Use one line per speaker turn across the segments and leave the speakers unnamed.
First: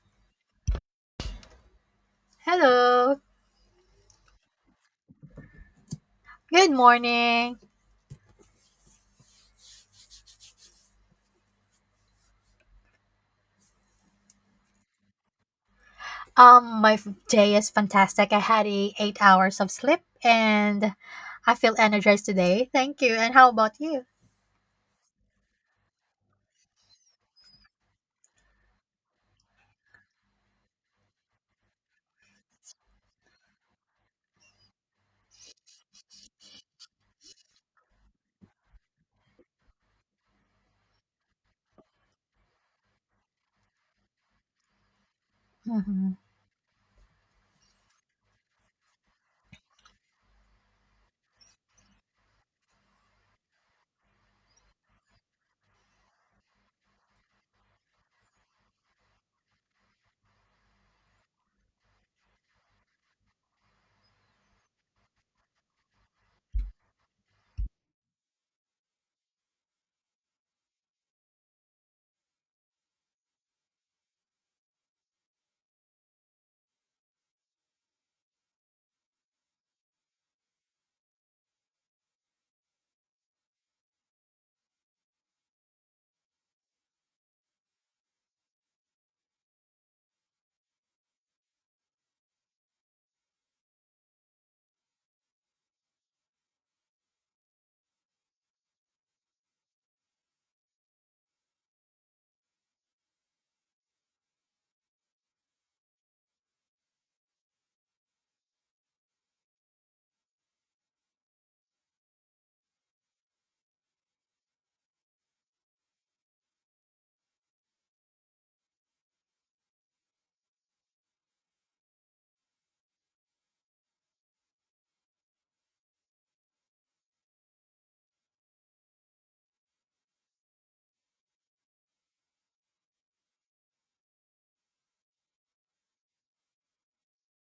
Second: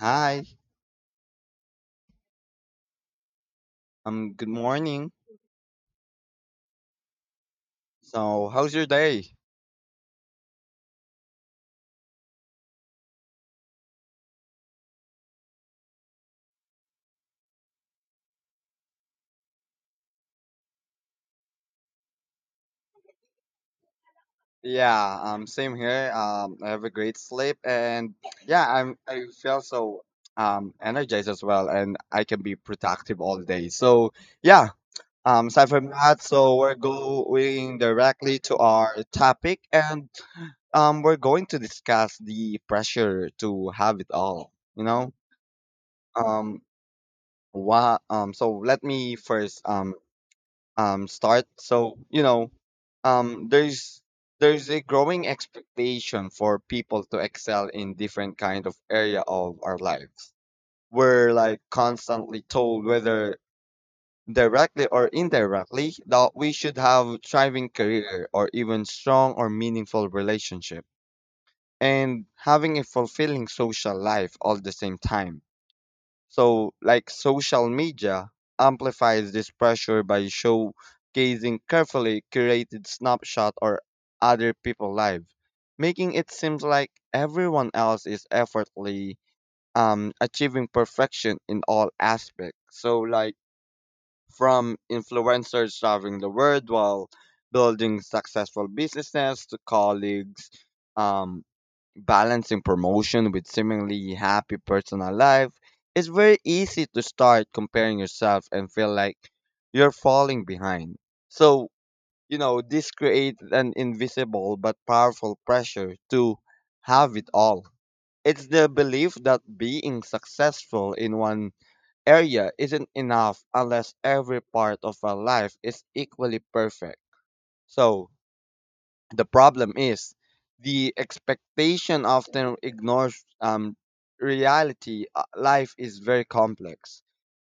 Hi,
Hello.
good morning.
Good morning.
So, how's your day?
My day is fantastic. I had a 8 hours of sleep and I feel energized today. Thank you. And how about you?
Yeah, same here. I have a great sleep, and yeah, I feel so energized as well, and I can be productive all day. So, yeah, aside from that, so we're going directly to our topic, and we're going to discuss the pressure to have it all. You know,
Mhm.
um, what so let me first start. So, you know, um, there's there's a growing expectation for people to excel in different kind of area of our lives. We're like constantly told whether directly or indirectly that we should have thriving career or even strong or meaningful relationship and having a fulfilling social life all the same time. So, like, social media amplifies this pressure by showcasing carefully curated snapshot or other people live, making it seem like everyone else is effortlessly achieving perfection in all aspects. So, like, from influencers traveling the world while building successful businesses to colleagues, um, balancing promotion with seemingly happy personal life, it's very easy to start comparing yourself and feel like you're falling behind. So, you know, this creates an invisible but powerful pressure to have it all. It's the belief that being successful in one area isn't enough unless every part of our life is equally perfect. So, the problem is, the expectation often ignores reality. Life is very complex.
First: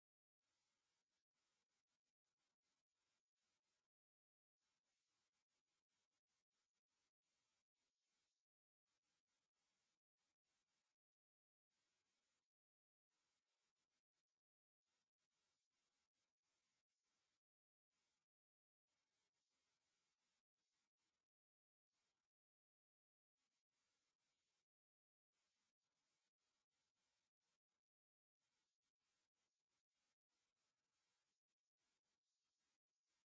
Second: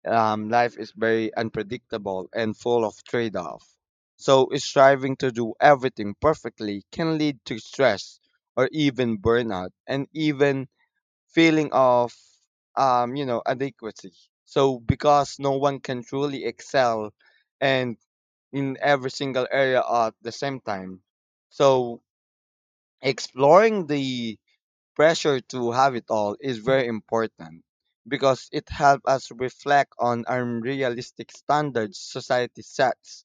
Life is very unpredictable and full of trade-off. So striving to do everything perfectly can lead to stress or even burnout and even feeling of you know, adequacy. So because no one can truly excel and in every single area at the same time. So exploring the pressure to have it all is very important because it helps us reflect on unrealistic standards society sets,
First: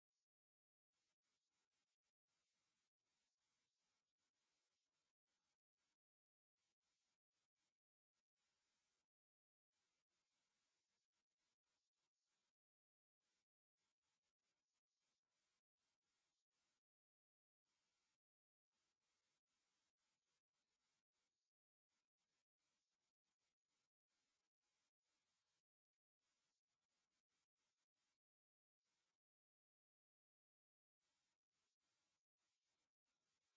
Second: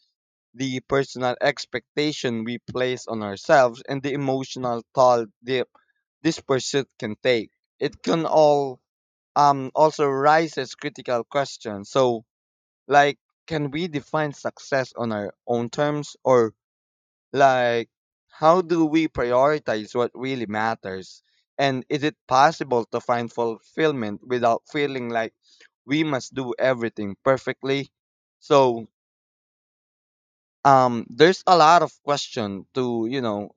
the personal expectation we place on ourselves, and the emotional toll this pursuit can take. It can all also raises critical questions. So, like, can we define success on our own terms, or, like, how do we prioritize what really matters? And is it possible to find fulfillment without feeling like we must do everything perfectly? So, there's a lot of question to, you know,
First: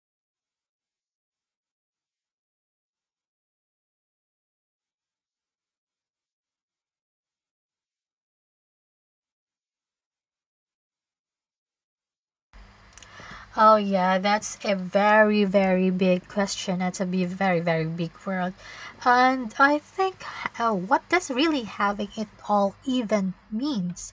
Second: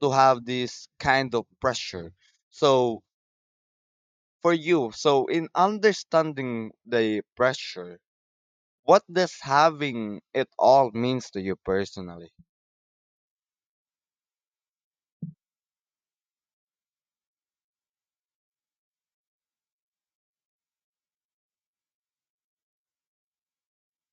to have this kind of pressure. So, for you, so in understanding the pressure, what does having it all means to you personally?
Oh yeah, that's a very big question. That's a very very big world, and I think what does really having it all even means.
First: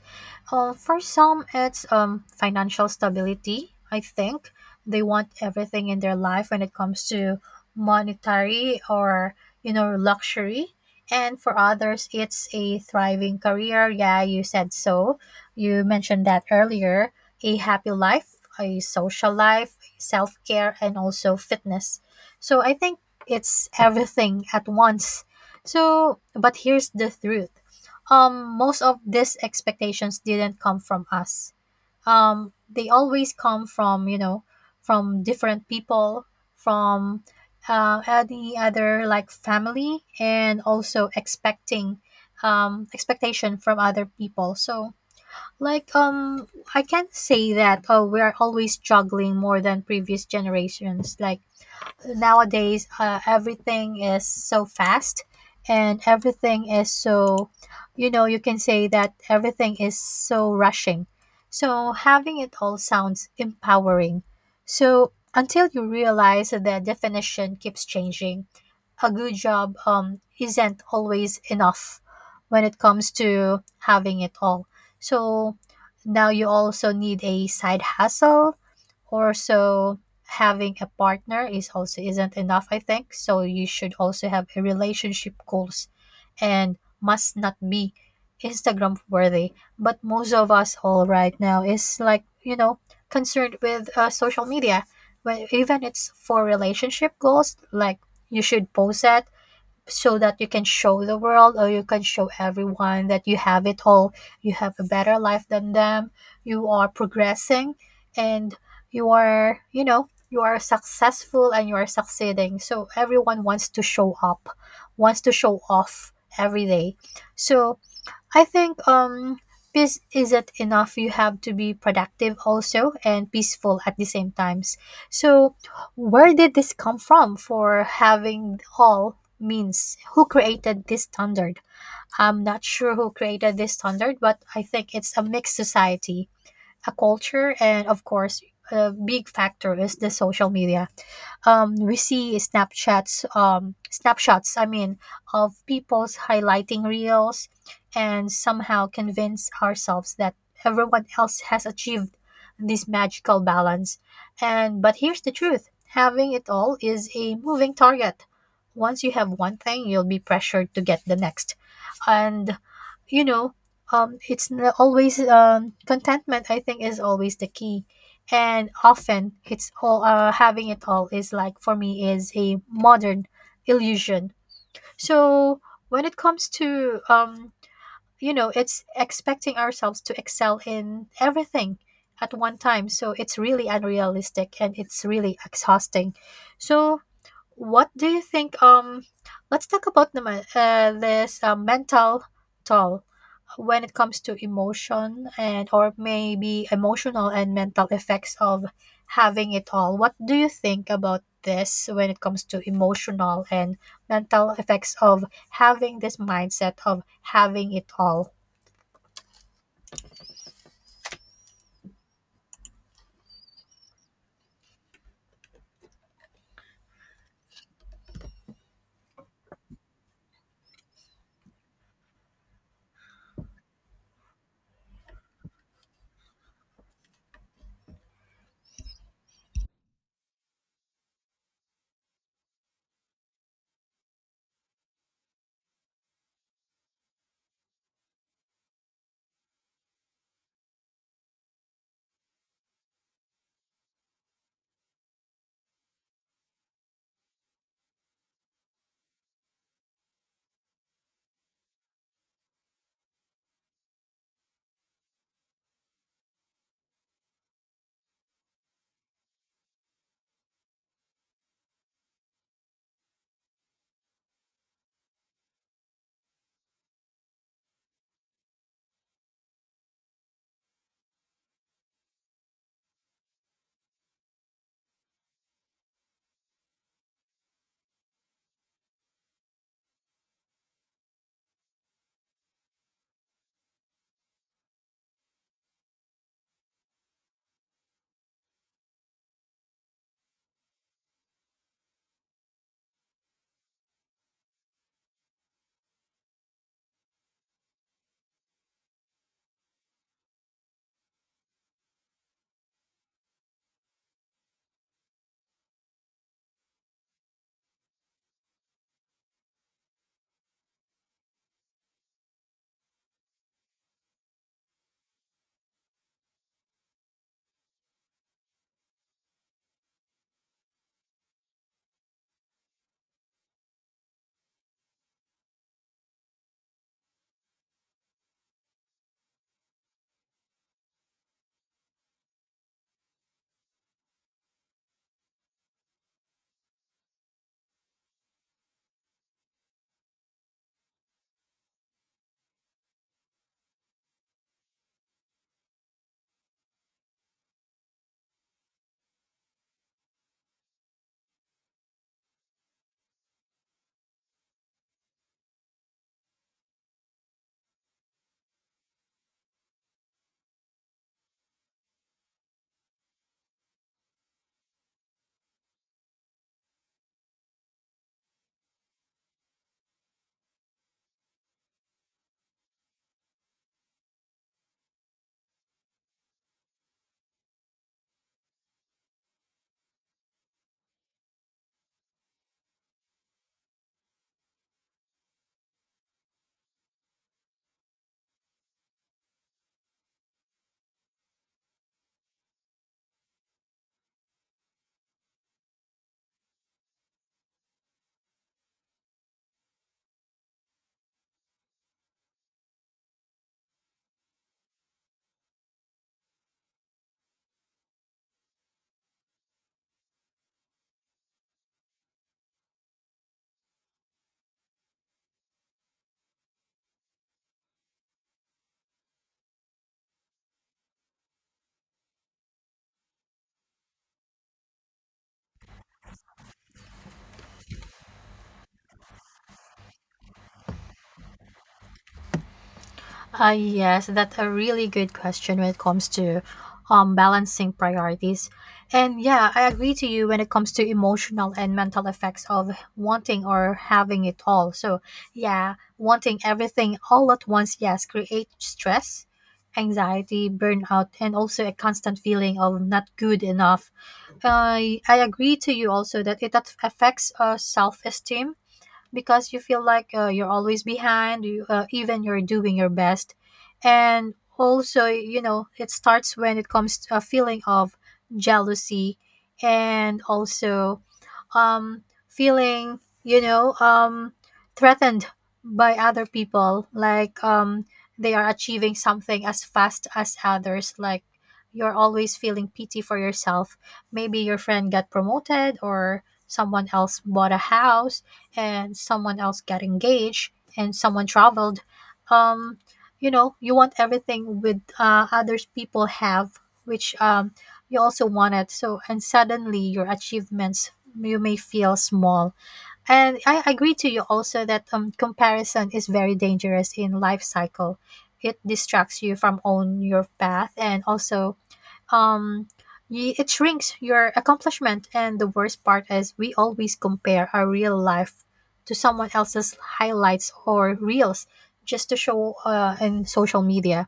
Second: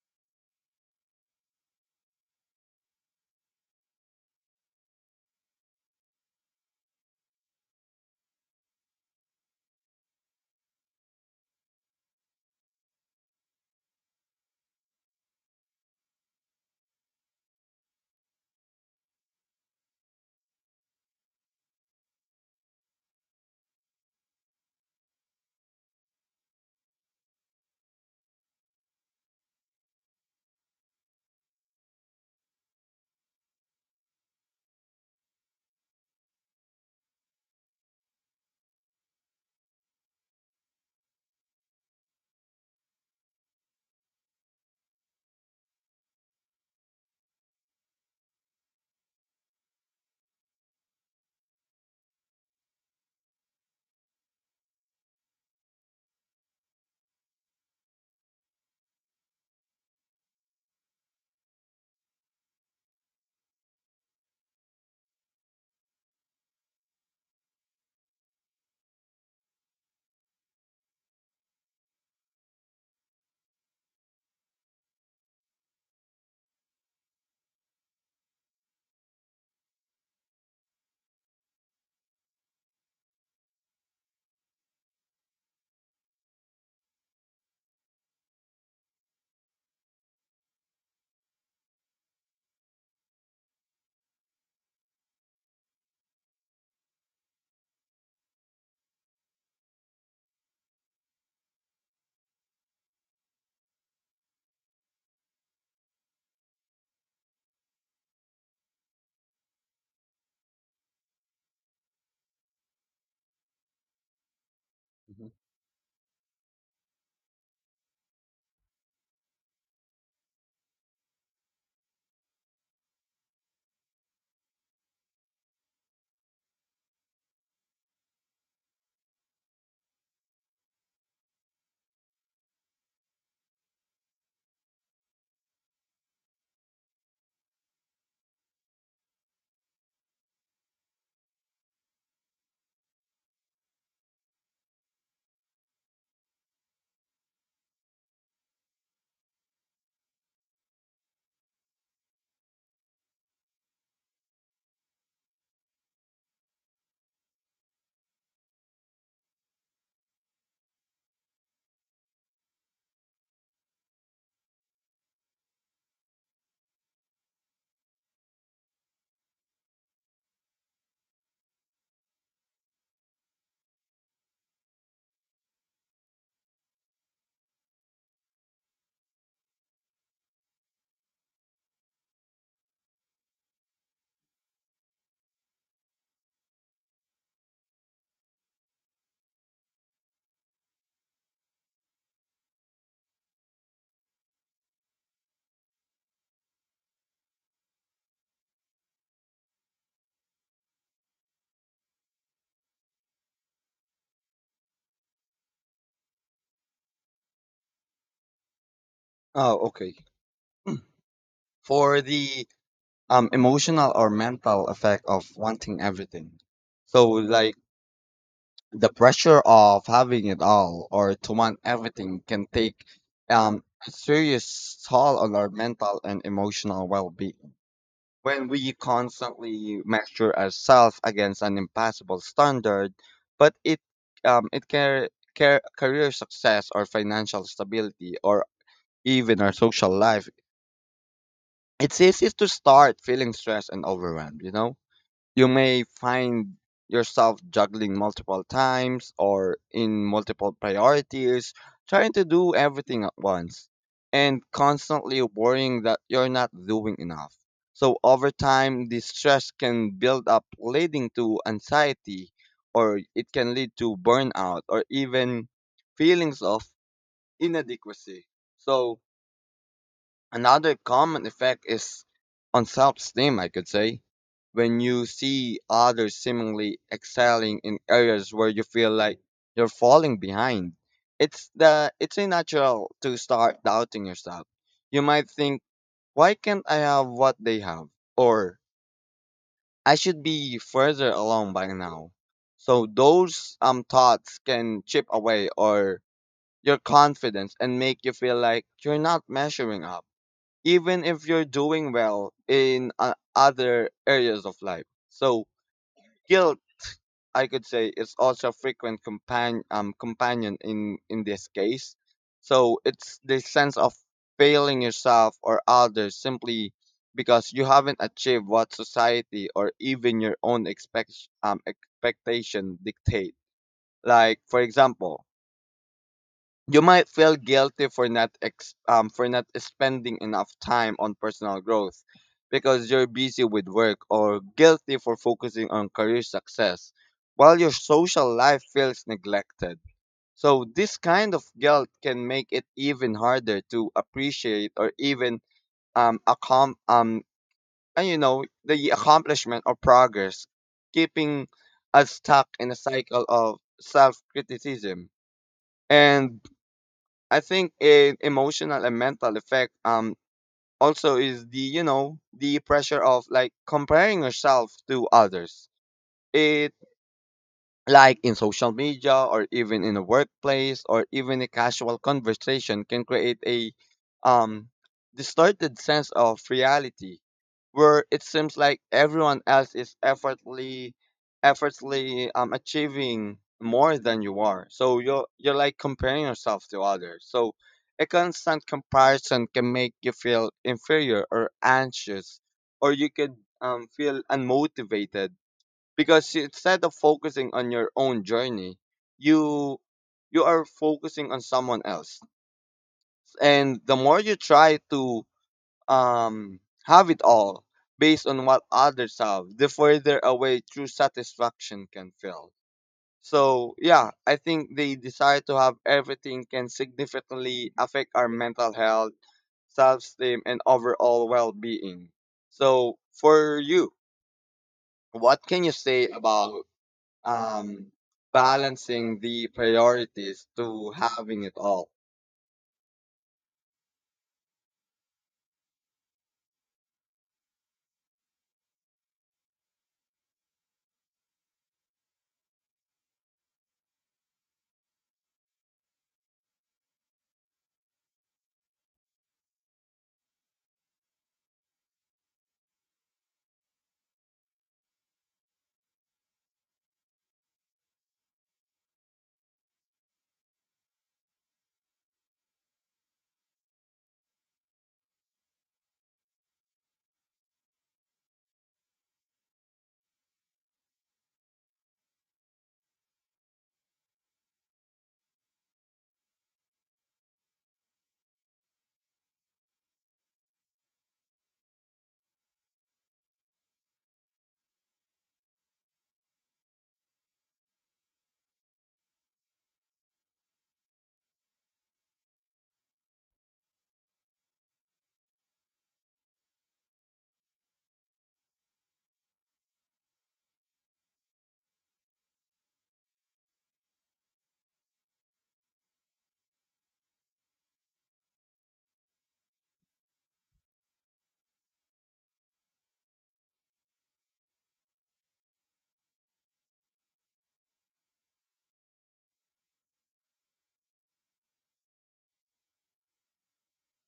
For some, it's financial stability. I think they want everything in their life when it comes to monetary or, you know, luxury. And for others, it's a thriving career. Yeah, you said so. You mentioned that earlier: a happy life, a social life, self care, and also fitness. So I think it's everything at once. So, but here's the truth. Most of these expectations didn't come from us. They always come from, you know, from different people, from any other like family, and also expecting expectation from other people. So like I can say that we are always struggling more than previous generations. Like nowadays everything is so fast and everything is so, you know, you can say that everything is so rushing. So having it all sounds empowering, so until you realize that the definition keeps changing. A good job isn't always enough when it comes to having it all. So now you also need a side hustle or so. Having a partner is also isn't enough, I think, so you should also have a relationship goals, and must not be Instagram worthy. But most of us all right now is like, you know, concerned with social media, when even it's for relationship goals, like you should post that, so that you can show the world or you can show everyone that you have it all, you have a better life than them, you are progressing, and you are, you know, you are successful and you are succeeding. So everyone wants to show up, wants
Mhm.
to show off every day. So I think peace isn't enough. You have to be productive also and peaceful at the same times. So where did this come from for having all means? Who created this standard? I'm not sure who created this standard, but I think it's a mixed society, a culture, and of course, a big factor is the social media. We see Snapchats, snapshots, I mean, of people's highlighting reels and somehow convince ourselves that everyone else has achieved this magical balance. And but here's the truth: having it all is a moving target. Once you have one thing, you'll be pressured to get the next. And, you know, it's always contentment, I think, is always the key. And often it's all having it all is like, for me, is a modern illusion. So when it comes to you know, it's expecting ourselves to excel in everything at one time, so it's really unrealistic and it's really exhausting. So what do you think? Let's talk about naman, this mental toll when it comes to emotion. And or maybe emotional and mental effects of having it all, what do you think about this when it comes to emotional and mental effects of having this mindset of having it all?
Oh, okay. For the emotional or mental effect of wanting everything. So, like, the pressure of having it all or to want everything can take a serious toll on our mental and emotional well-being. When we constantly measure ourselves against an impossible standard, but it can career success or financial stability or even our social life, it's easy to start feeling stressed and overwhelmed, you know? You may find yourself juggling multiple times or in multiple priorities, trying to do everything at once, and constantly worrying that you're not doing enough. So, over time, this stress can build up, leading to anxiety, or it can lead to burnout or even feelings of inadequacy. So, another common effect is on self-esteem, I could say. When you see others seemingly excelling in areas where you feel like you're falling behind, it's a natural to start doubting yourself. You might think, "Why can't I have what they have?" or "I should be further along by now." So those thoughts can chip away or your confidence and make you feel like you're not measuring up even if you're doing well in other areas of life. So guilt, I could say, is also a frequent companion in this case. So it's this sense of failing yourself or others simply because you haven't achieved what society or even your own expectation dictate. Like for example, you might feel guilty for not ex- for not spending enough time on personal growth because you're busy with work, or guilty for focusing on career success while your social life feels neglected. So this kind of guilt can make it even harder to appreciate or even um, accom- um and you know, the accomplishment or progress, keeping us stuck in a cycle of self-criticism. And I think a emotional and mental effect also is the, you know, the pressure of like comparing yourself to others. It, like in social media or even in a workplace or even a casual conversation, can create a um, distorted sense of reality where it seems like everyone else is effortlessly achieving more than you are. So you're like comparing yourself to others. So a constant comparison can make you feel inferior or anxious, or you could feel unmotivated because instead of focusing on your own journey, you you are focusing on someone else. And the more you try to um have it all based on what others have, the further away true satisfaction can feel. So yeah, I think the desire to have everything can significantly affect our mental health, self-esteem, and overall well-being. So for you, what can you say about um, balancing the priorities to having it all?
Yes, that's a really good question when it comes to balancing priorities. And yeah, I agree to you when it comes to emotional and mental effects of wanting or having it all. So, yeah, wanting everything all at once, yes, create stress, anxiety, burnout, and also a constant feeling of not good enough. I agree to you also that it affects self esteem, because you feel like you're always behind, you, even you're doing your best. And also, you know, it starts when it comes to a feeling of jealousy, and also feeling, you know, threatened by other people, like they are achieving something as fast as others, like you're always feeling pity for yourself. Maybe your friend got promoted, or someone else bought a house, and someone else got engaged, and someone traveled. um you know, you want everything with others people have, which you also want it. So, and suddenly your achievements, you may feel small. And I agree to you also that comparison is very dangerous in life cycle. It distracts you from on your path, and also um it shrinks your accomplishment. And the worst part is we always compare our real life to someone else's highlights or reels, just to show in social media.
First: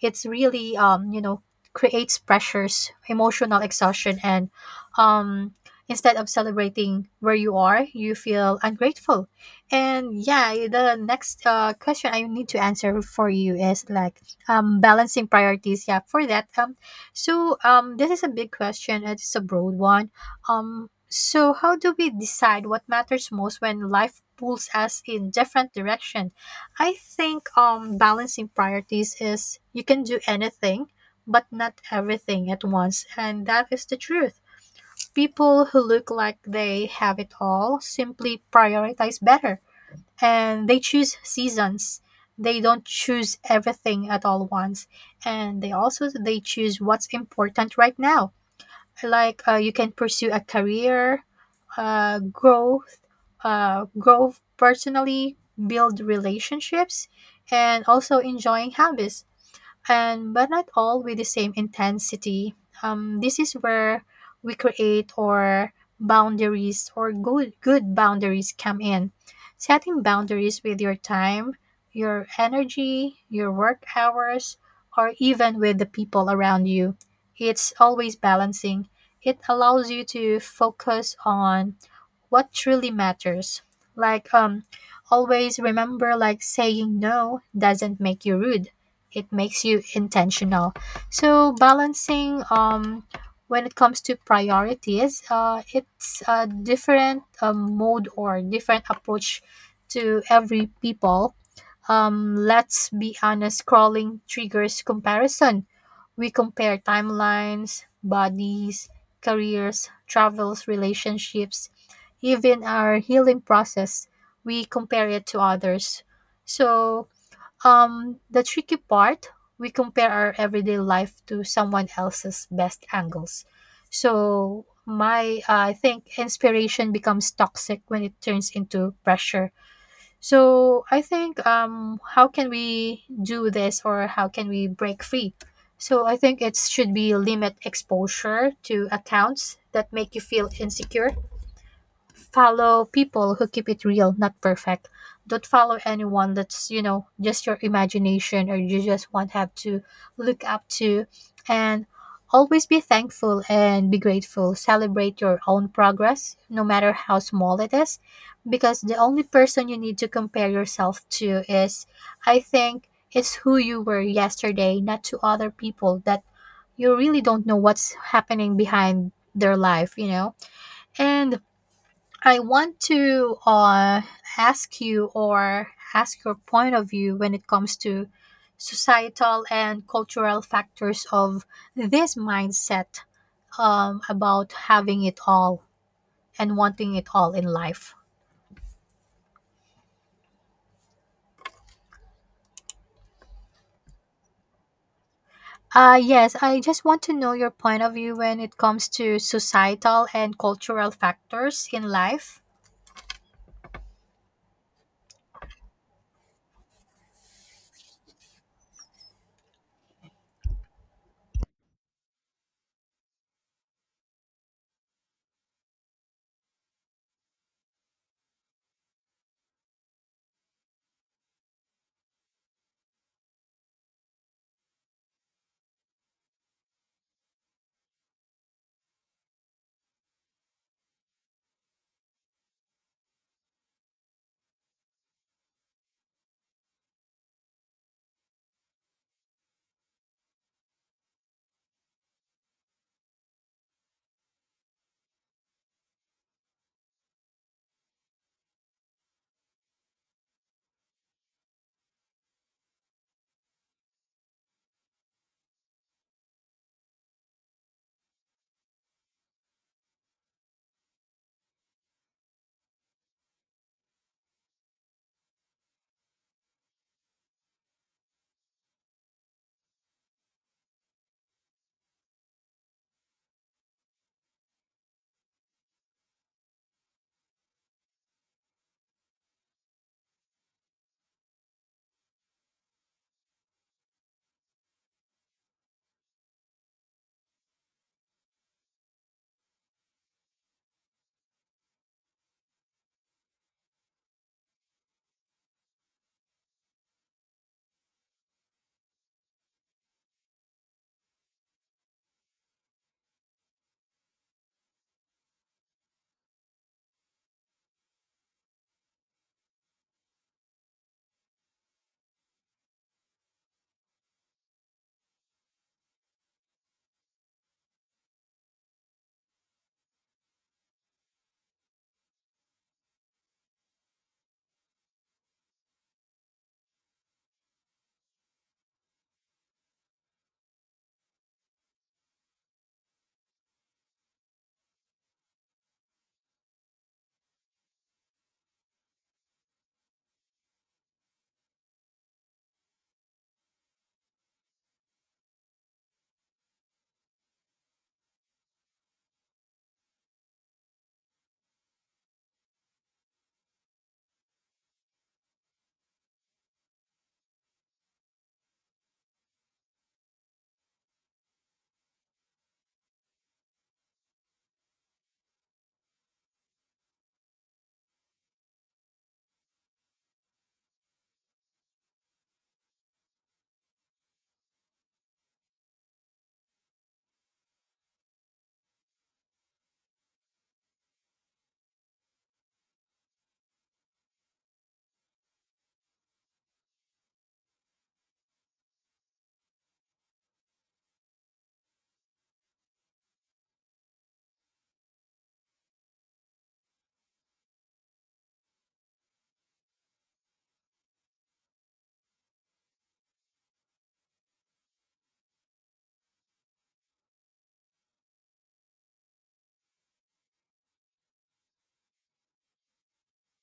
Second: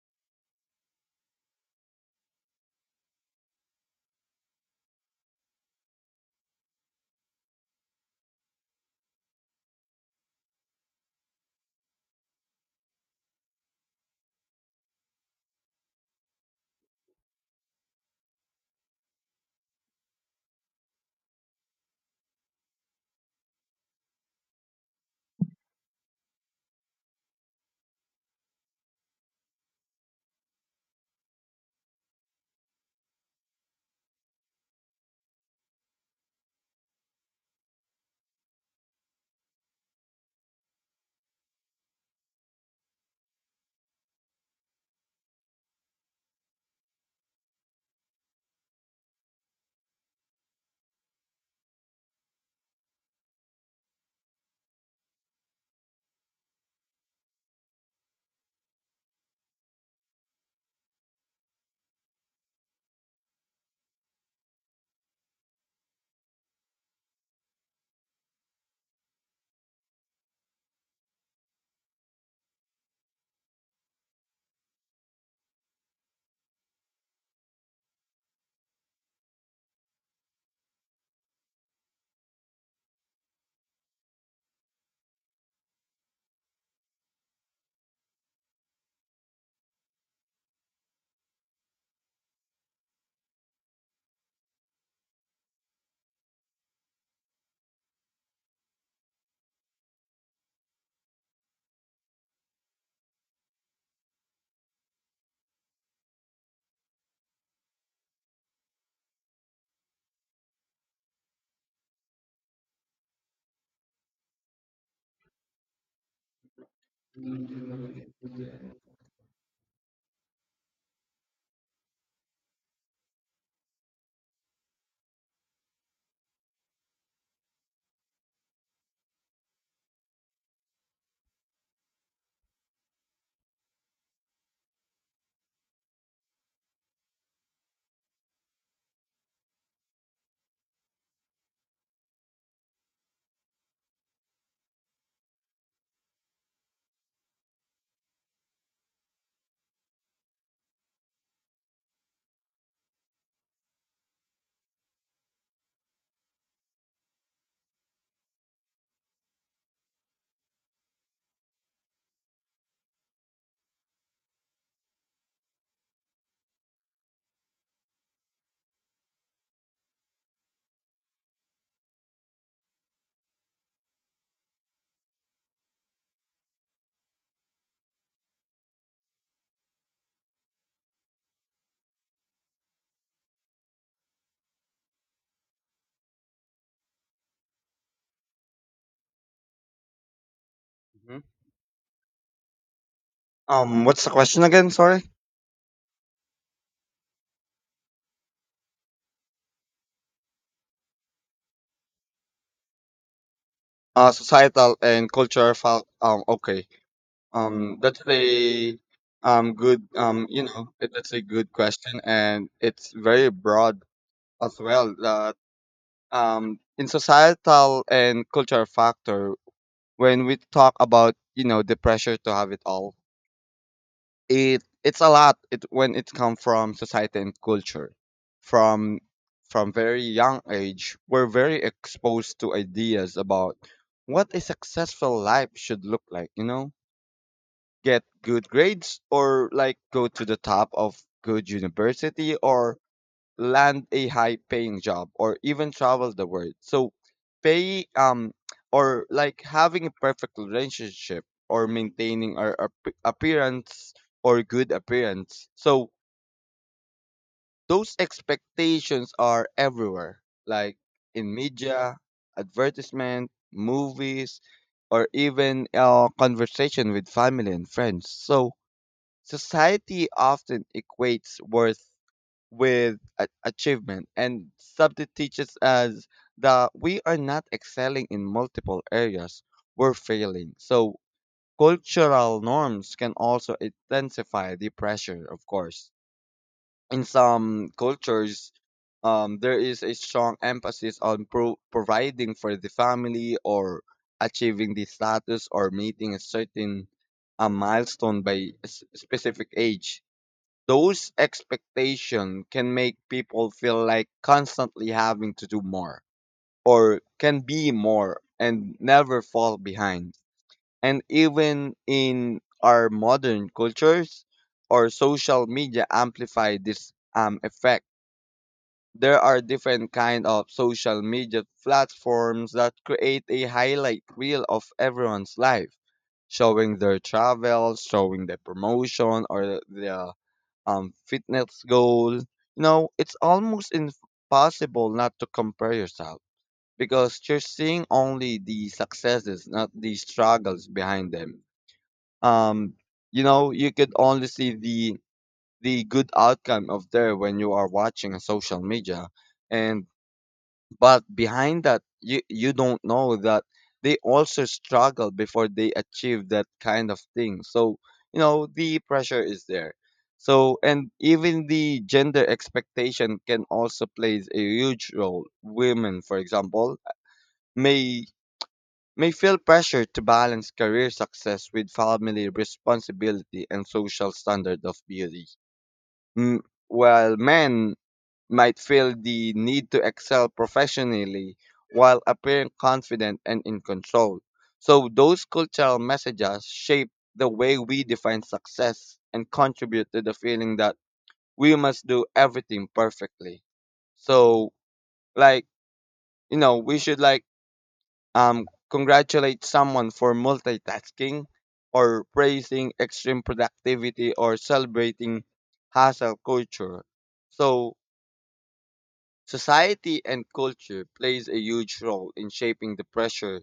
It's really you know, creates pressures, emotional exhaustion, and um instead of celebrating where you are, you feel ungrateful. And yeah, the next question I need to answer for you is like balancing priorities, yeah, for that so, this is a big question. And It's a broad one. So how do we decide what matters most when life pulls us in different direction? I think balancing priorities is you can do anything, but not everything at once, and that is the truth. People who look like they have it all simply prioritize better, and they choose seasons. They don't choose everything at all once, and they also they choose what's important right now. Like you can pursue a career growth, grow personally, build relationships, and also enjoying hobbies. And but not all with the same intensity. This is where we create or boundaries or good boundaries come in. Setting boundaries with your time, your energy, your work hours, or even with the people around you. It's always balancing. It allows you to focus on what truly matters. Like, always remember, like, saying no doesn't make you rude, it makes you intentional. So, balancing, when it comes to priorities, it's a different mode or different approach to every people. Let's be honest, scrolling triggers comparison. We compare timelines, bodies, careers, travels, relationships, even our healing process. We compare it to others. So, the tricky part, we compare our everyday life to someone else's best angles. So, my I think inspiration becomes toxic when it turns into pressure. So I think how can we do this, or how can we break free? So I think it should be limit exposure to accounts that make you feel insecure. Follow people who keep it real, not perfect. Don't follow anyone that's, you know, just your imagination or you just want have to look up to. And always be thankful and be grateful. Celebrate your own progress, no matter how small it is. Because the only person you need to compare yourself to is, I think, it's who you were yesterday, not to other people that you really don't know what's happening behind their life, you know? And I want to ask you or ask your point of view when it comes to societal and cultural factors of this mindset about having it all and wanting it all in life.
Hmm. What's the question again? Sorry.
Yes, I just want to know your point of view when it comes to societal and cultural factors in life.
Societal and culture. Okay. That's a good you know, that's a good question and it's very broad as well. That in societal and culture factor, when we talk about, you know, the pressure to have it all, it's a lot, it when it comes from society and culture. from from very young age we're very exposed to ideas about what a successful life should look like, you know, get good grades, or like go to the top of good university, or land a high paying job, or even travel the world. So pay or like having a perfect relationship or maintaining our appearance or good appearance. So those expectations are everywhere, like in media, advertisement, movies, or even conversation with family and friends. So society often equates worth with achievement and subject teaches us that we are not excelling in multiple areas, we're failing. So cultural norms can also intensify the pressure, of course. In some cultures, there is a strong emphasis on providing for the family, or achieving the status, or meeting a certain milestone by a specific age. Those expectations can make people feel like constantly having to do more, or can be more and never fall behind. And even in our modern cultures, or social media amplify this effect. There are different kind of social media platforms that create a highlight reel of everyone's life, showing their travel, showing the promotion or the fitness goal. You know, it's almost impossible not to compare yourself because you're seeing only the successes, not the struggles behind them. Um, you know, you could only see the good outcome of there when you are watching social media, and but behind that, you don't know that they also struggle before they achieve that kind of thing. So, you know, the pressure is there. So, and even the gender expectation can also plays a huge role. Women, for example, may may feel pressure to balance career success with family responsibility and social standard of beauty. Mm, while men might feel the need to excel professionally while appearing confident and in control. So, those cultural messages shape the way we define success and contribute to the feeling that we must do everything perfectly. So, like, you know, we should like congratulate someone for multitasking, or praising extreme productivity, or celebrating hustle culture. So, society and culture plays a huge role in shaping the pressure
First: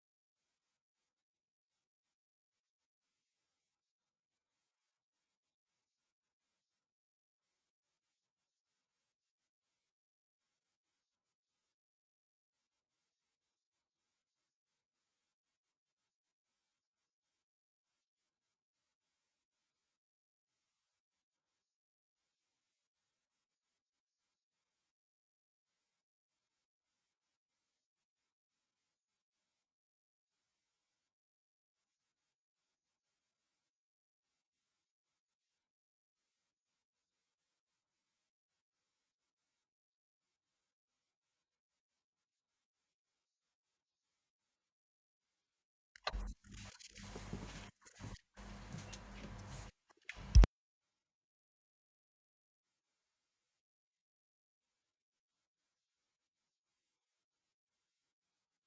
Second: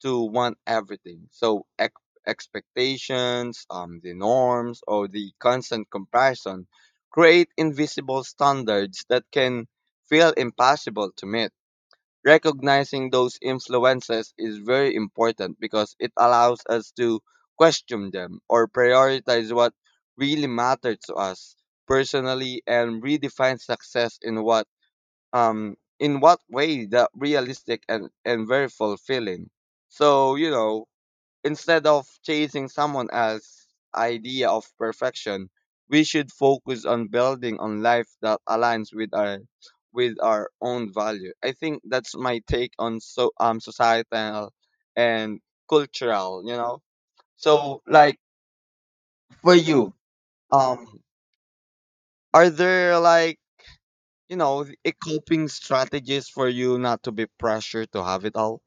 to want everything. So expectations, the norms, or the constant comparison create invisible standards that can feel impossible to meet. Recognizing those influences is very important because it allows us to question them or prioritize what really matters to us personally and redefine success in what way that realistic and verifiable feeling. So, you know, instead of chasing someone else's idea of perfection, we should focus on building on life that aligns with our own value. I think that's my take on so societal and cultural, you know. So, like, for you, um are there, like, you know, a coping strategies for you not to be pressured to have it all?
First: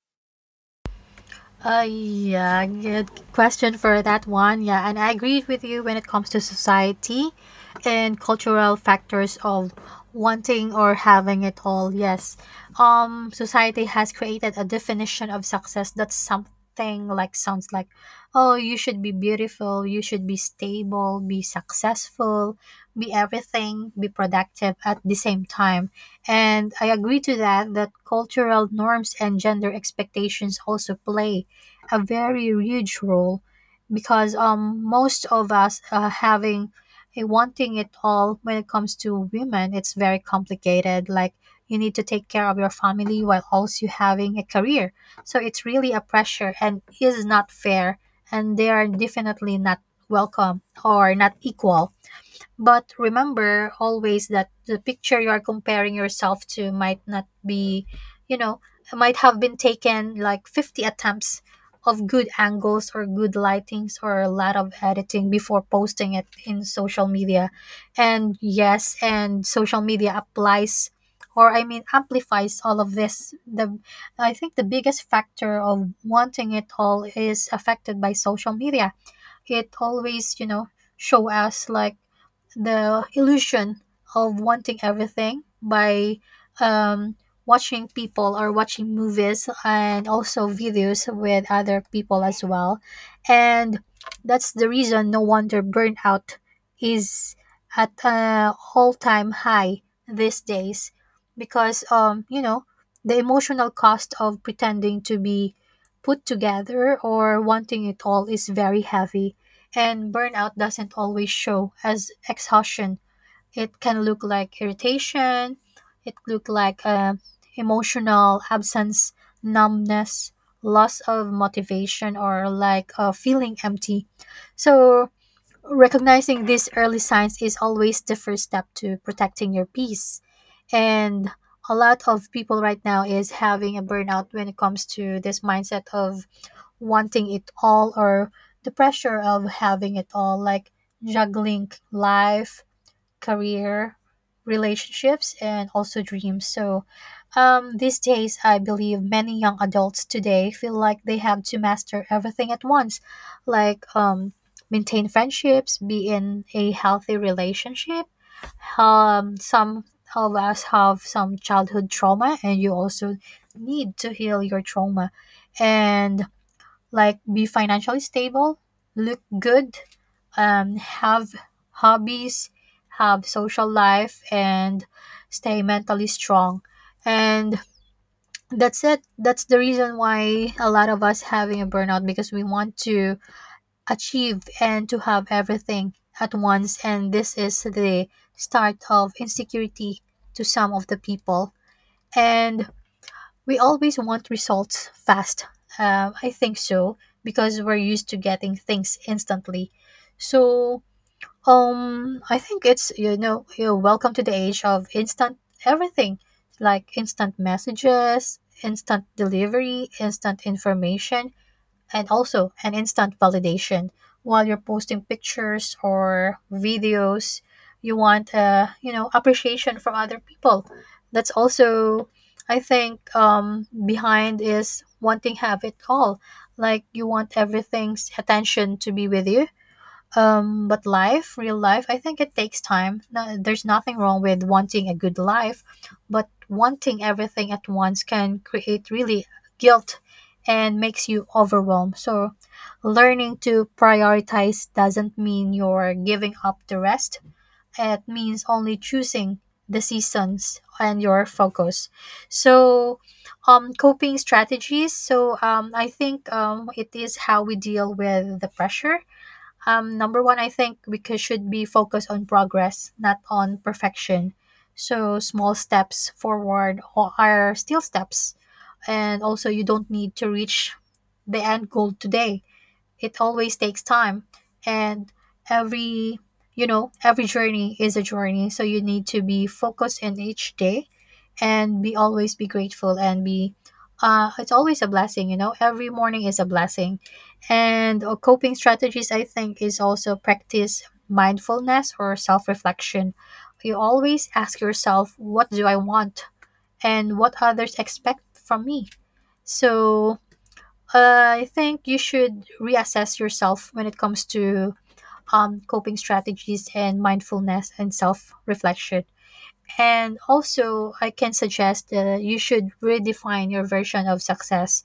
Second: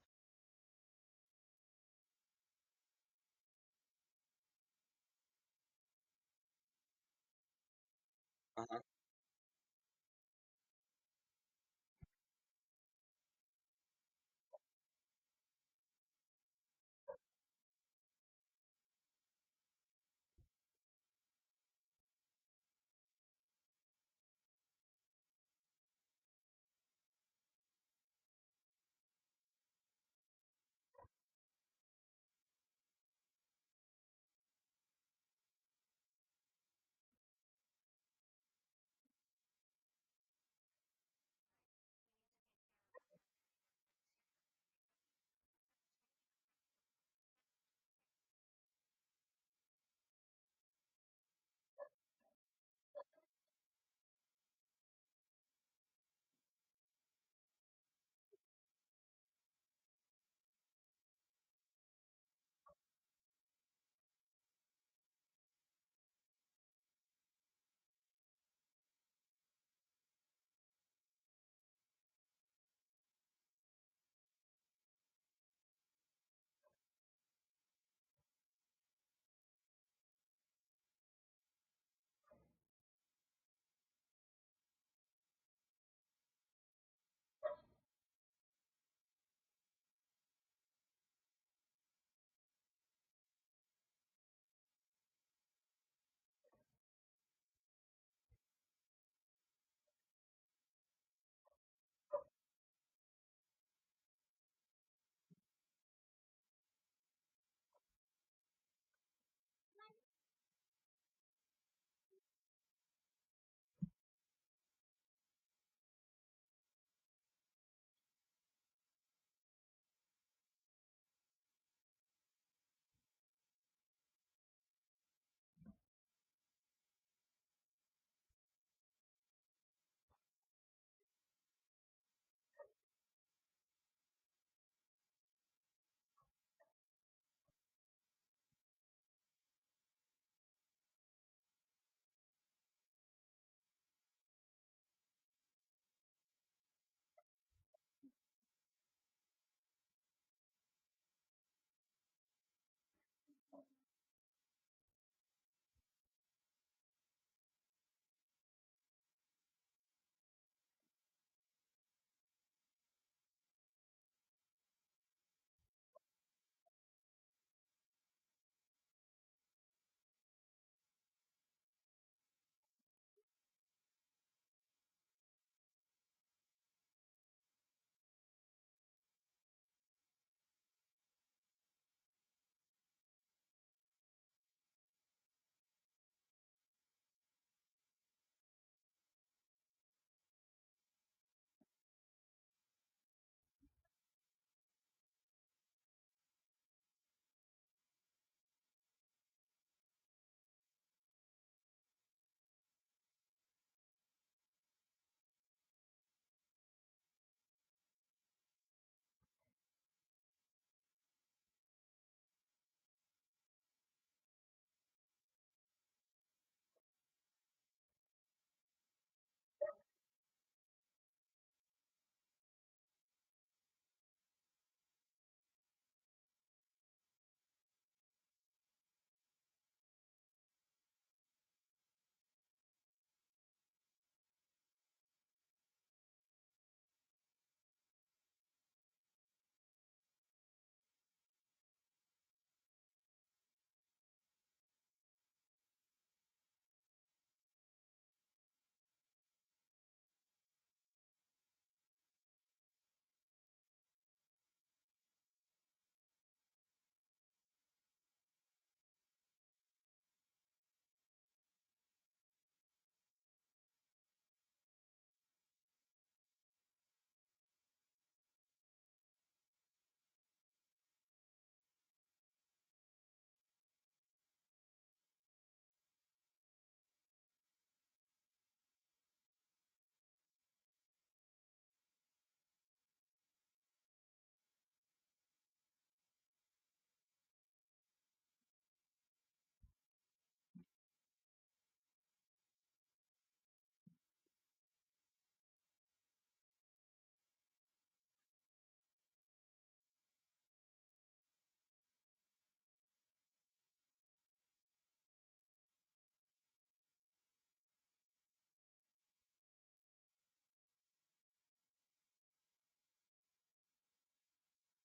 Yeah, good question for that one. Yeah, and I agree with you when it comes to society and cultural factors of wanting or having it all. Yes, society has created a definition of success that's something like sounds like, oh, you should be beautiful, you should be stable, be successful, be everything, be productive at the same time. And I agree to that that cultural norms and gender expectations also play a very huge role, because most of us having a wanting it all when it comes to women, it's very complicated. Like you need to take care of your family while also having a career, so it's really a pressure and is not fair, and they are definitely not welcome or not equal. But remember always that the picture you are comparing yourself to might not be, you know, might have been taken like 50 attempts of good angles or good lightings, or a lot of editing before posting it in social media. And yes, and social media applies, or I mean amplifies, all of this. The I think the biggest factor of wanting it all is affected by social media. It always, you know, show us like the illusion of wanting everything by um, watching people or watching movies and also videos with other people as well. And that's the reason no wonder burnout is at an all time high these days, because, you know, the emotional cost of pretending to be put together or wanting it all is very heavy. And burnout doesn't always show as exhaustion. It can look like irritation, it look like emotional absence, numbness, loss of motivation, or like feeling empty. So recognizing these early signs is always the first step to protecting your peace. And a lot of people right now is having a burnout when it comes to this mindset of wanting it all or the pressure of having it all, like juggling life, career, relationships, and also dreams. So, these days, I believe many young adults today feel like they have to master everything at once, like maintain friendships, be in a healthy relationship. Some of us have some childhood trauma, and you also need to heal your trauma. And like be financially stable, look good, have hobbies, have social life, and stay mentally strong. And that's it. That's the reason why a lot of us having a burnout because we want to achieve and to have everything at once. And this is the start of insecurity to some of the people. And we always want results fast. I think so because we're used to getting things instantly. So I think it's you're welcome to the age of instant everything, like instant messages, instant delivery, instant information, and also an instant validation while you're posting pictures or videos. You want appreciation from other people. That's also, I think behind is wanting have it all, like you want everything's attention to be with you. But life, real life, I think it takes time. No, there's nothing wrong with wanting a good life, but wanting everything at once can create really guilt and makes you overwhelmed. So, learning to prioritize doesn't mean you're giving up the rest, it means only choosing the seasons and your focus. So, coping strategies. So, I think it is how we deal with the pressure. Number one, I think we should be focused on progress, not on perfection. So small steps forward ho- are still steps, and also you don't need to reach the end goal today. It always takes time, and every you know every journey is a journey. So you need to be focused in each day and be always be grateful, and be, it's always a blessing. You know, every morning is a blessing. And coping strategies, I think, is also practice mindfulness or self-reflection. You always ask yourself, what do I want and what others expect from me? So I think you should reassess yourself when it comes to coping strategies and mindfulness and self reflection. And also, I can suggest that you should redefine your version of success.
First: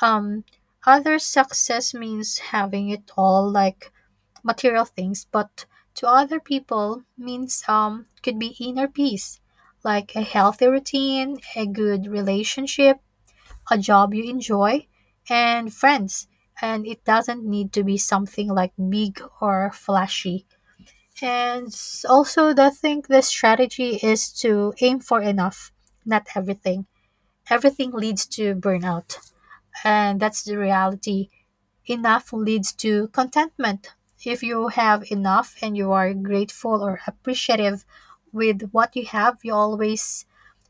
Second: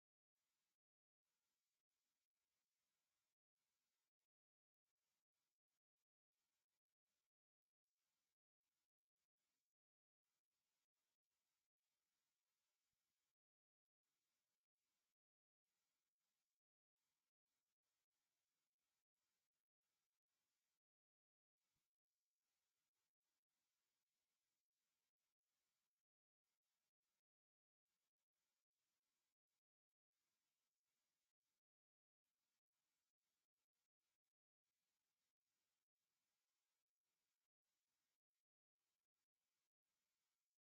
Um, Other success means having it all, like material things, but to other people means could be inner peace, like a healthy routine, a good relationship, a job you enjoy, and friends. And it doesn't need to be something like big or flashy. And the thing, the strategy is to aim for enough, not everything. Everything leads to burnout, and that's the reality. Enough leads to contentment. If you have enough and you are grateful or appreciative with what you have, you always,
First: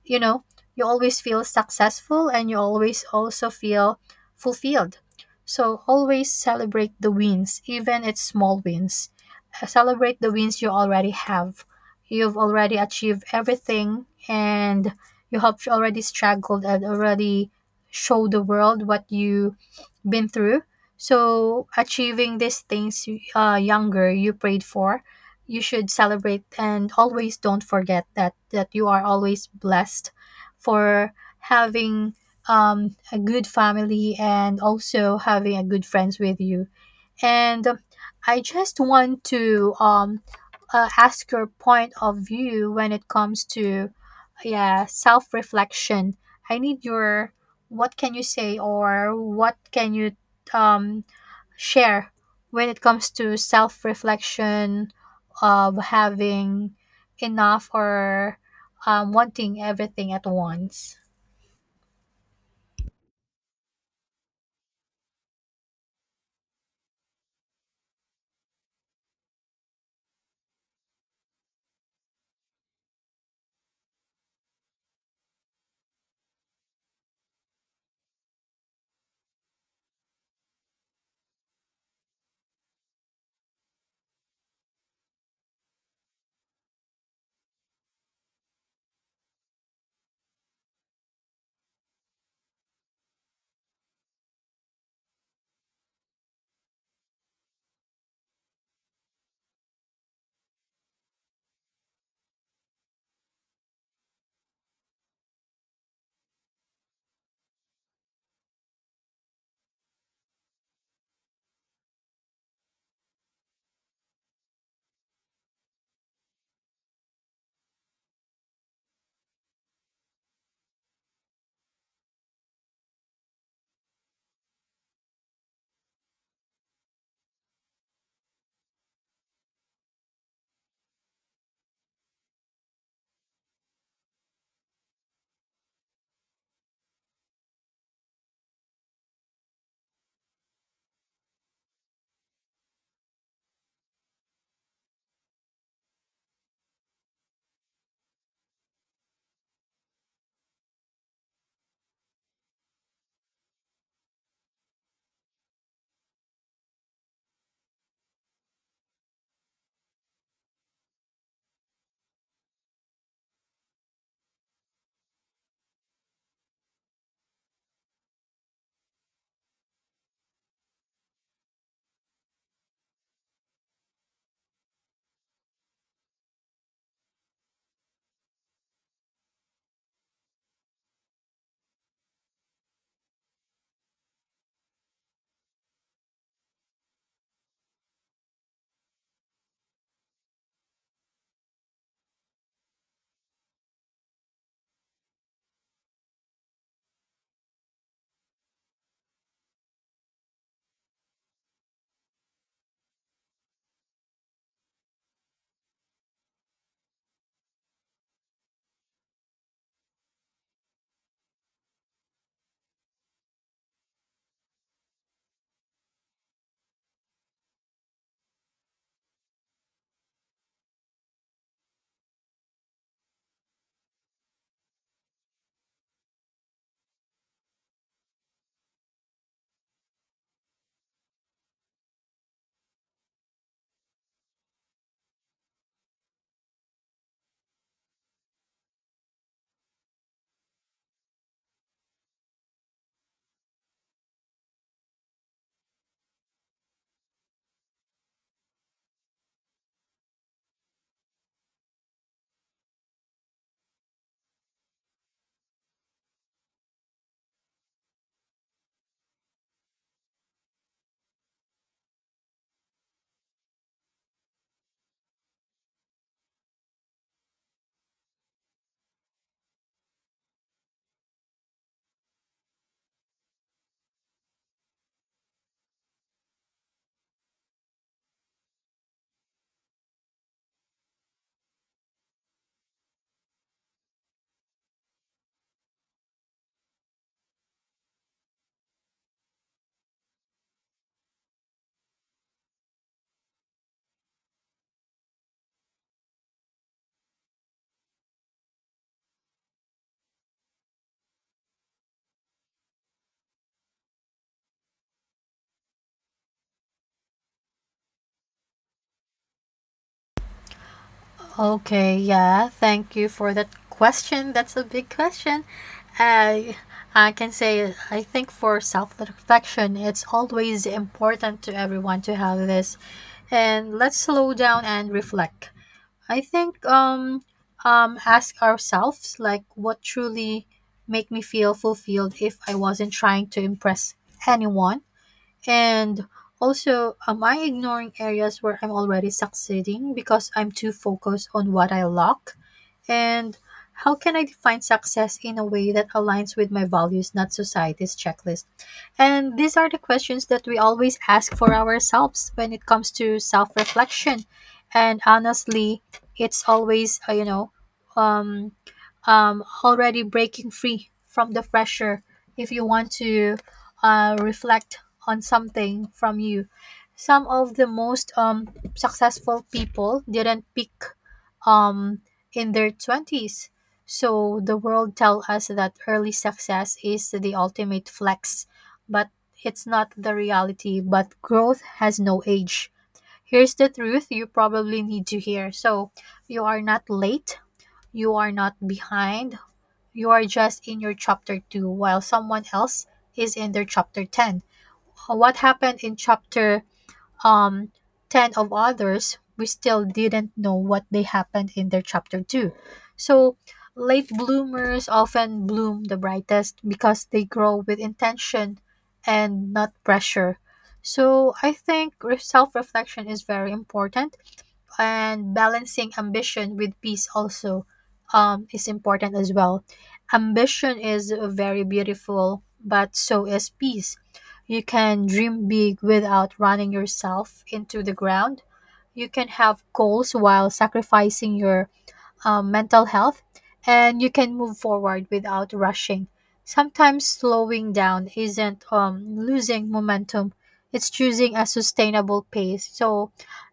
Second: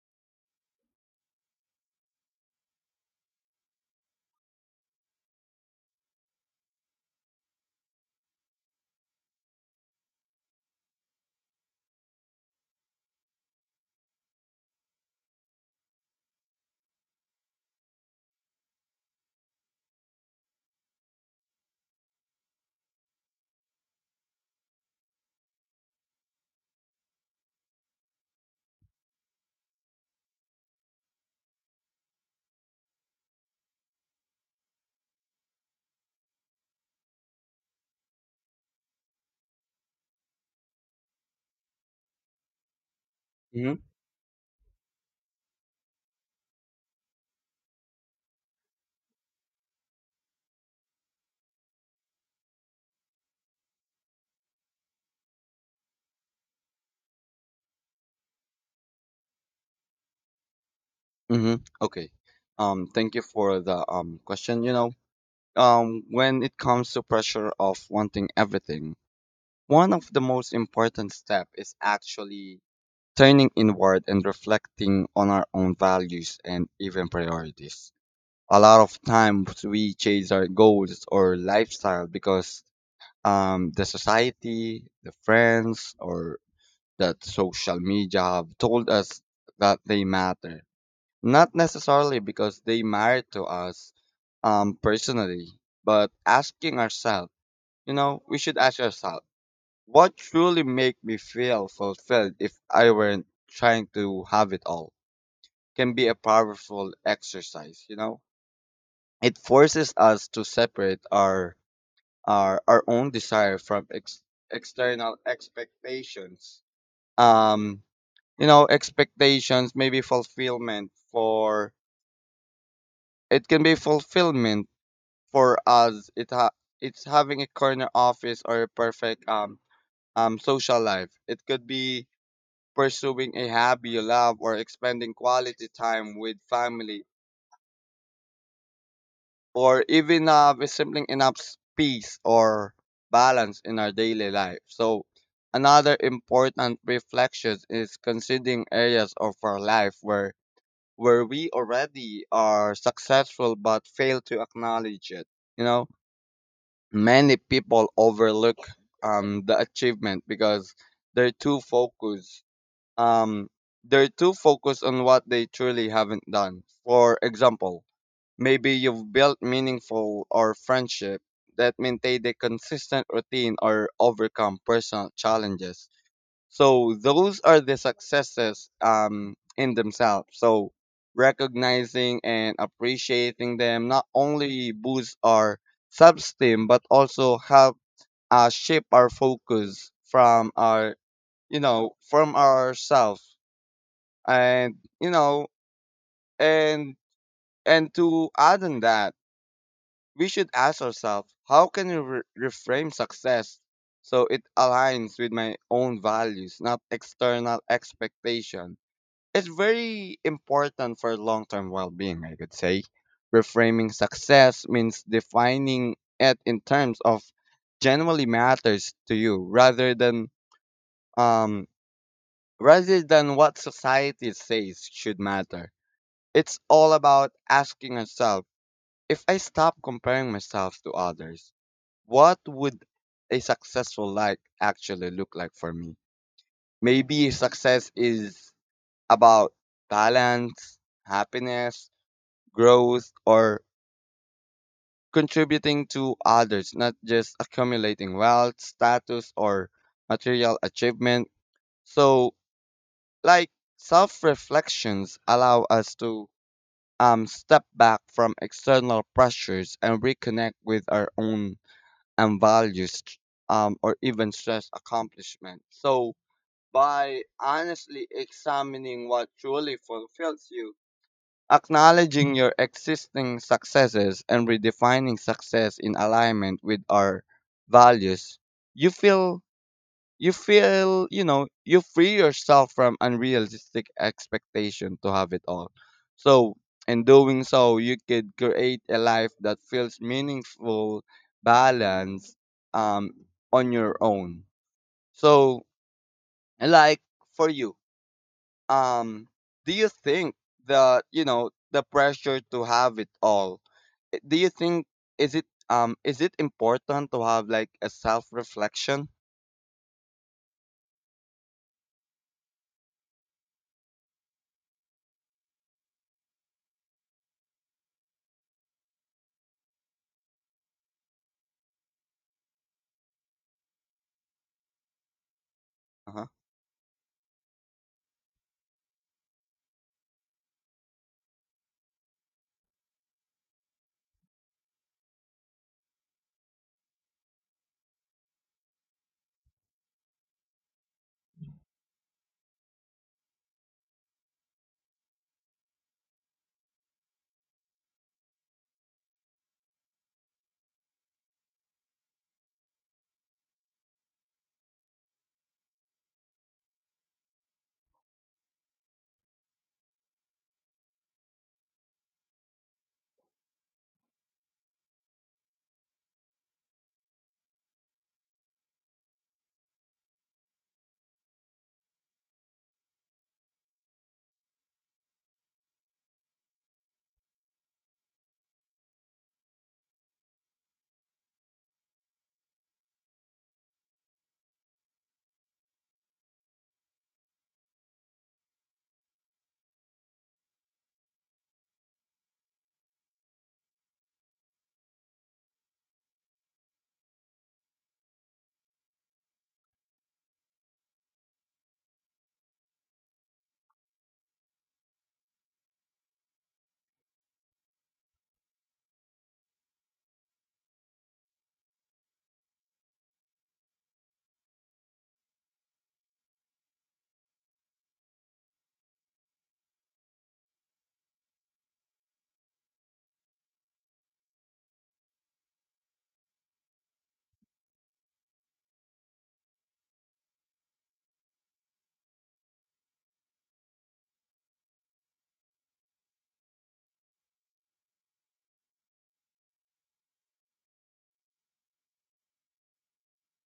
you know, you always feel successful and you always also feel fulfilled. So always celebrate the wins, even its small wins. Celebrate the wins you already have. You've already achieved everything and you have already struggled and already show the world what you've been through. So, achieving these things younger you prayed for, you should celebrate and always don't forget that you are always blessed for having a good family and also having a good friends with you. And I just want to ask your point of view when it comes
Mm-hmm.
to, yeah, self reflection. I need your, what can you say or what can you um share when it comes to self reflection of having enough or wanting everything at once?
Mm-hmm. Okay. Thank you for the question. You know, when it comes to pressure of wanting everything, one of the most important step is actually turning inward and reflecting on our own values and even priorities. A lot of times we chase our goals or lifestyle because the society, the friends, or that social media have told us that they matter. Not necessarily because they matter to us personally, but asking ourselves, we should ask ourselves, what truly make me feel fulfilled if I weren't trying to have it all can be a powerful exercise, you know? It forces us to separate our own desire from external expectations. Um, expectations, maybe fulfillment for it can be fulfillment for us, it's having a corner office or a perfect social life. It could be pursuing a hobby you love or expending quality time with family, or even simply enough peace or balance in our daily life. So another important reflection is considering areas of our life where we already are successful but fail to acknowledge it, you know. Many people overlook the achievement because they're too focused. Um, they're too focused on what they truly haven't done. For example, maybe you've built meaningful or friendship that maintained a consistent routine or overcome personal challenges. So those are the successes, in themselves. So recognizing and appreciating them not only boosts our self-esteem but also help shape our focus from ourselves. And you know and and to add on that, we should ask ourselves how can we reframe success so it aligns with my own values, not external expectation. It's very important for long term well being, I could say. Reframing success means defining it in terms of genuinely matters to you rather than um what society says should matter. It's all about asking yourself, if I stop comparing myself to others, what would a successful life actually look like for me? Maybe success is about balance, happiness, growth, or contributing to others, not just accumulating wealth, status, or material achievement. So, like, self reflections allow us to step back from external pressures and reconnect with our own values, or even stress accomplishment. So, by honestly examining what truly fulfills you, acknowledging your existing successes and redefining success in alignment with our values, you feel you feel, you free yourself from unrealistic expectation to have it all. So, in doing so, you could create a life that feels meaningful, balanced, um, on your own. So, like, for you, um do you think that the pressure to have it all, do you think, is it important to have like a self reflection?
Okay, yeah, thank you for that question. That's a big question. I I can say I think for self-reflection, it's always important to everyone to have this. And let's slow down and reflect. I
Uh-huh.
think ask ourselves, like, what truly make me feel fulfilled if I wasn't trying to impress anyone? And also, am I ignoring areas where I'm already succeeding because I'm too focused on what I lack? And how can I define success in a way that aligns with my values, not society's checklist? And these are the questions that we always ask for ourselves when it comes to self reflection. And honestly, it's always, um, already breaking free from the pressure if you want to reflect on something from you. Some of the most successful people didn't pick um, in their 20s. So the world tell us that early success is the ultimate flex, but it's not the reality. But growth has no age. Here's the truth you probably need to hear. So, you are not late, you are not behind, you are just in your chapter 2 while someone else is in their chapter 10. What happened in chapter um, 10 of others, we still didn't know what they happened in their chapter 2. So, late bloomers often bloom the brightest because they grow with intention and not pressure. So, I think self reflection is very important, and balancing ambition with peace also is important as well. Ambition is very beautiful, but so is peace. You can dream big without running yourself into the ground. You can have goals while sacrificing your mental health, and you can move forward without rushing. Sometimes slowing down isn't losing momentum, it's choosing a sustainable pace. So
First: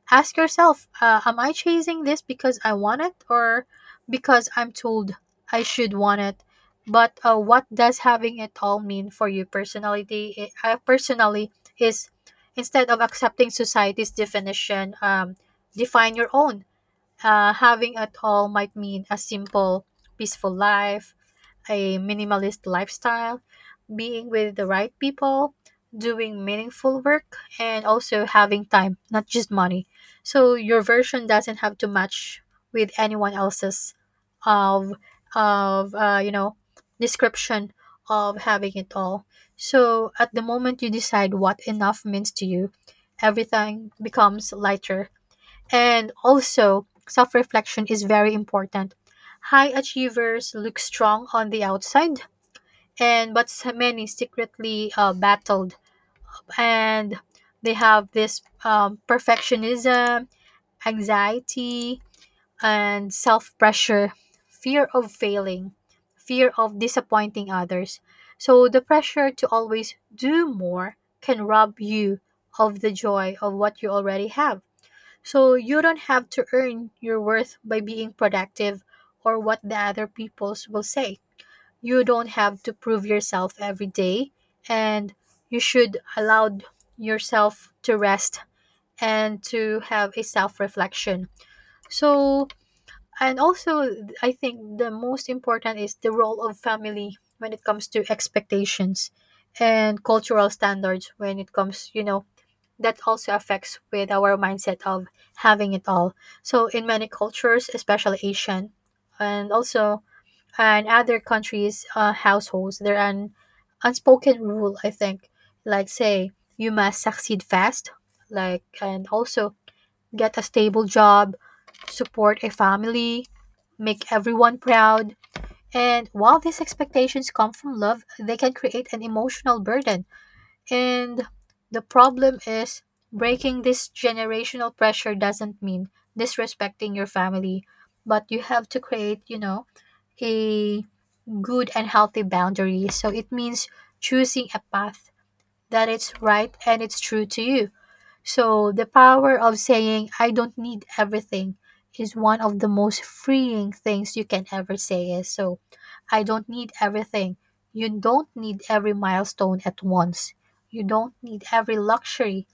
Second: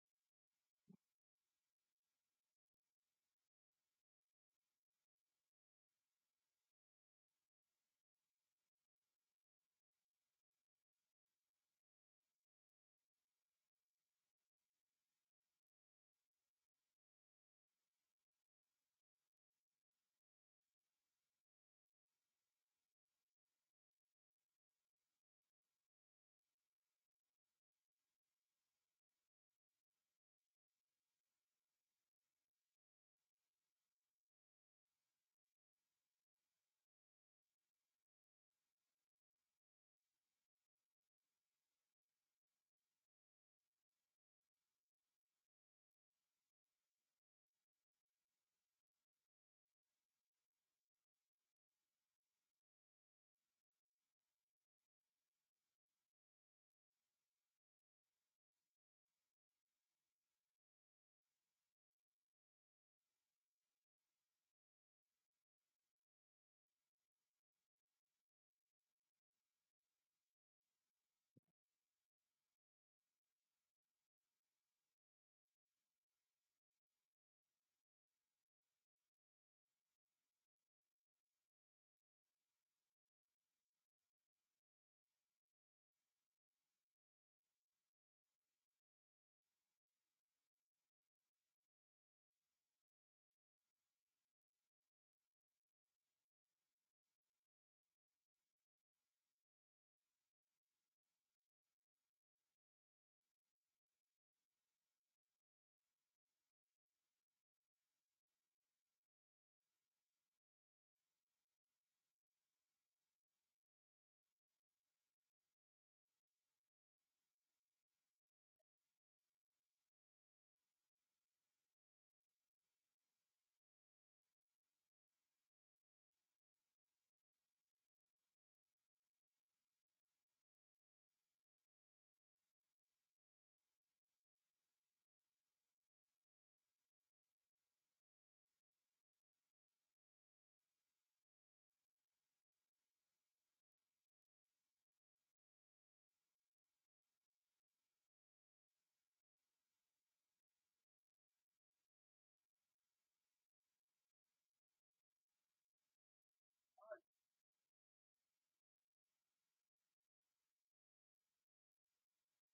ask yourself, am I chasing this because I want it or because I'm told I should want it? But what does having it all mean for you personality? I personally, is instead of accepting society's definition, define your own. Uh, having it all might mean a simple, peaceful life, a minimalist lifestyle, being with the right people, doing meaningful work, and also having time, not just money. So your version doesn't have to match with anyone else's of of uh, you know description of having it all. So at the moment you decide what enough means to you, everything becomes lighter. And also, self reflection is very important. High achievers look strong on the outside, and but so many secretly battled, and they have this perfectionism, anxiety, and self pressure, fear of failing, fear of disappointing others. So the pressure to always do more can rob you of the joy of what you already have. So you don't have to earn your worth by being productive or what the other peoples will say. You don't have to prove yourself every day, and you should allow yourself to rest and to have a self-reflection. So and also, I think the most important is the role of family when it comes to expectations and cultural standards when it comes, you know, that also affects with our mindset of having it all. So in many cultures, especially Asian, and also and other countries' households, there are an unspoken rule I think, like say you must succeed fast, like and also get a stable job, support a family, make everyone proud. And while these expectations come from love, they can create an emotional burden. And the problem is breaking this generational pressure doesn't mean disrespecting your family, but you have to create, you know, a good and healthy boundary. So it means choosing a path that it's right and it's true to you. So, the power of saying, I don't need everything, is one of the most freeing things you can ever say. Is so, I don't need everything. You don't need every milestone at once. You don't need every luxury.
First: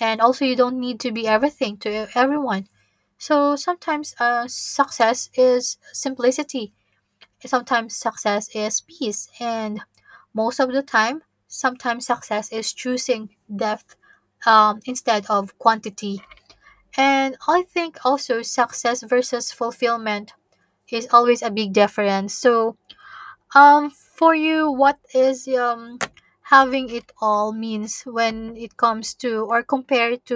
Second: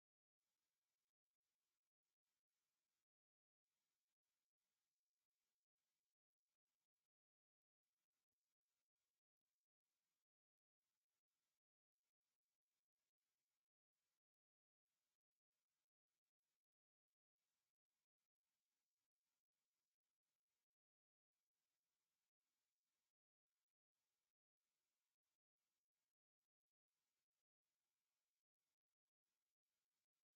And also, you don't need to be everything to everyone. So, sometimes success is simplicity. Sometimes success is peace, and most of the time, sometimes success is choosing depth instead of quantity. And I think also success versus fulfillment is always a big difference. So, for you, what is having it all means when it comes to or compared to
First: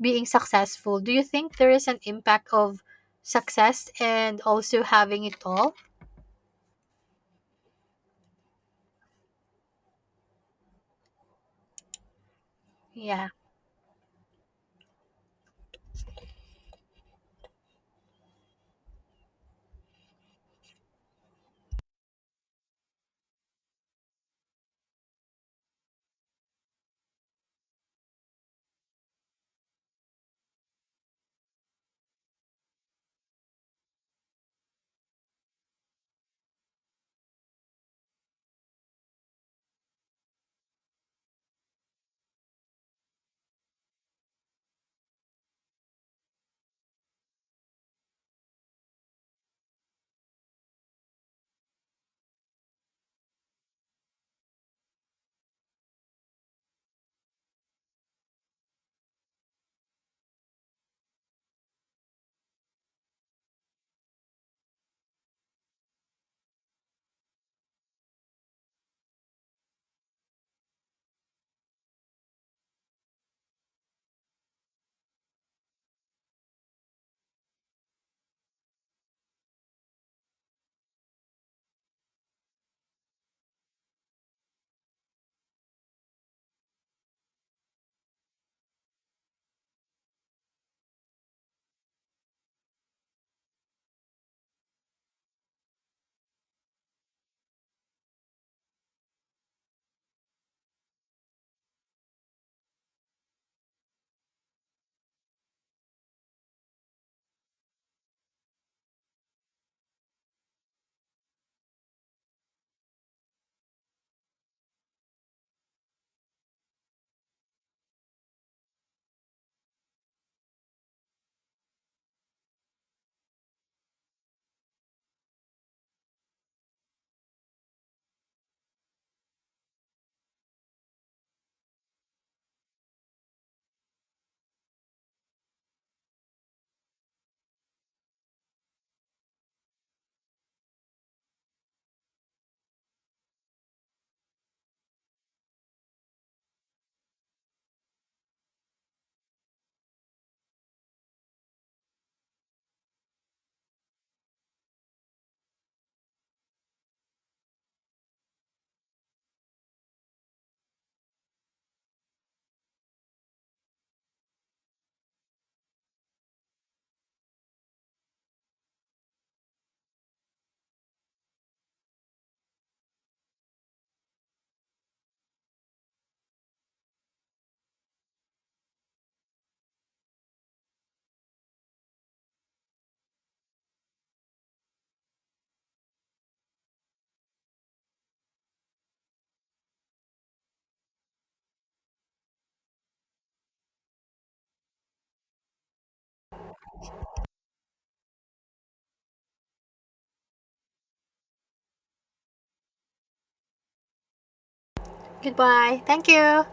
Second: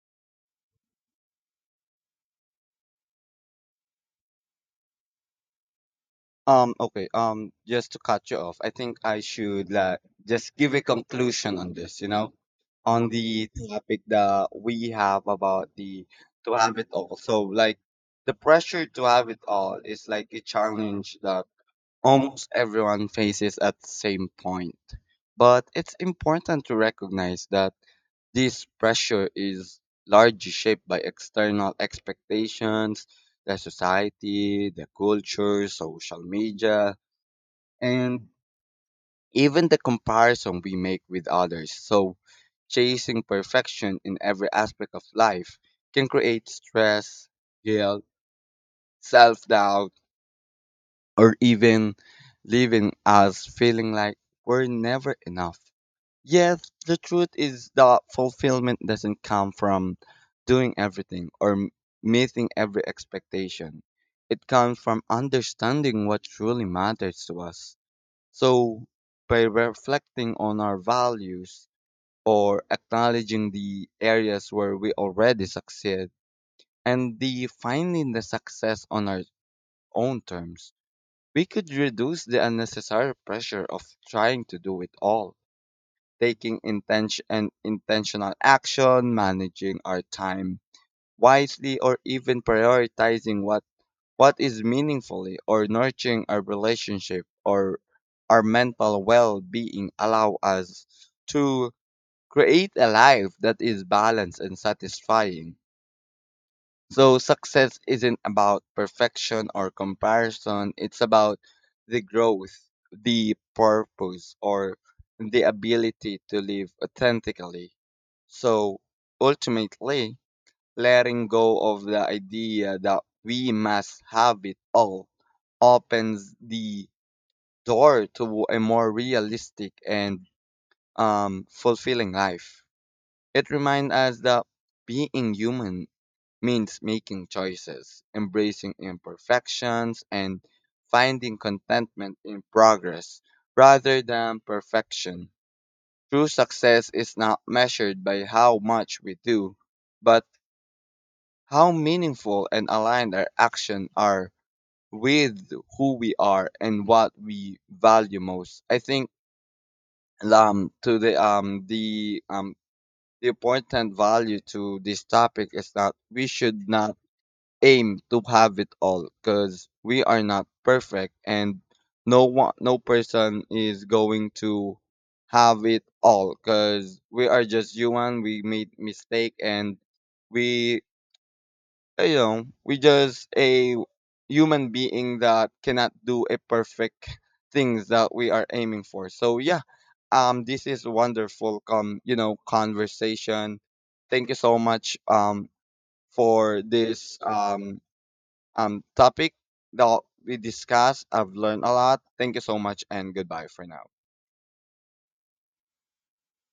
being successful? Do you think there is an impact of success and also having it all?
Okay, just to cut you off, I think I should like just give a conclusion on this, you know, on
Yeah.
the topic that we have about the to have it all. So like the pressure to have it all is like a challenge that almost everyone faces at the same point. But it's important to recognize that this pressure is largely shaped by external expectations, the society, the culture, social media, and even the comparison we make with others. So, chasing perfection in every aspect of life can create stress, guilt, self doubt, or even leaving us feeling like we're never enough. Yes, the truth is that fulfillment doesn't come from doing everything or meeting every expectation. It comes from understanding what truly matters to us. So, by reflecting on our values or acknowledging the areas where we already succeed and defining the success on our own terms, we could reduce the unnecessary pressure of trying to do it all. Taking intention and intentional action, managing our time wisely, or even prioritizing what is meaningfully or nurturing our relationship or our mental well-being allow us to create a life that is balanced and satisfying. So success isn't about perfection or comparison. It's about the growth, the purpose, or the ability to live authentically. So ultimately, letting go of the idea that we must have it all opens the door to a more realistic and fulfilling life. It reminds us that being human means making choices, embracing imperfections, and finding contentment in progress rather than perfection. True success is not measured by how much we do, but how meaningful and aligned our actions are with who we are and what we value most. I think to the important value to this topic is that we should not aim to have it all because we are not perfect, and no person is going to have it all because we are just human. We made mistake and we you know we just a human being that cannot do a perfect things that we are aiming for. So yeah, this is wonderful com you know conversation. Thank you so much, for this topic that we discussed. I've learned a lot. Thank you so much and goodbye for now.
Goodbye. Thank you.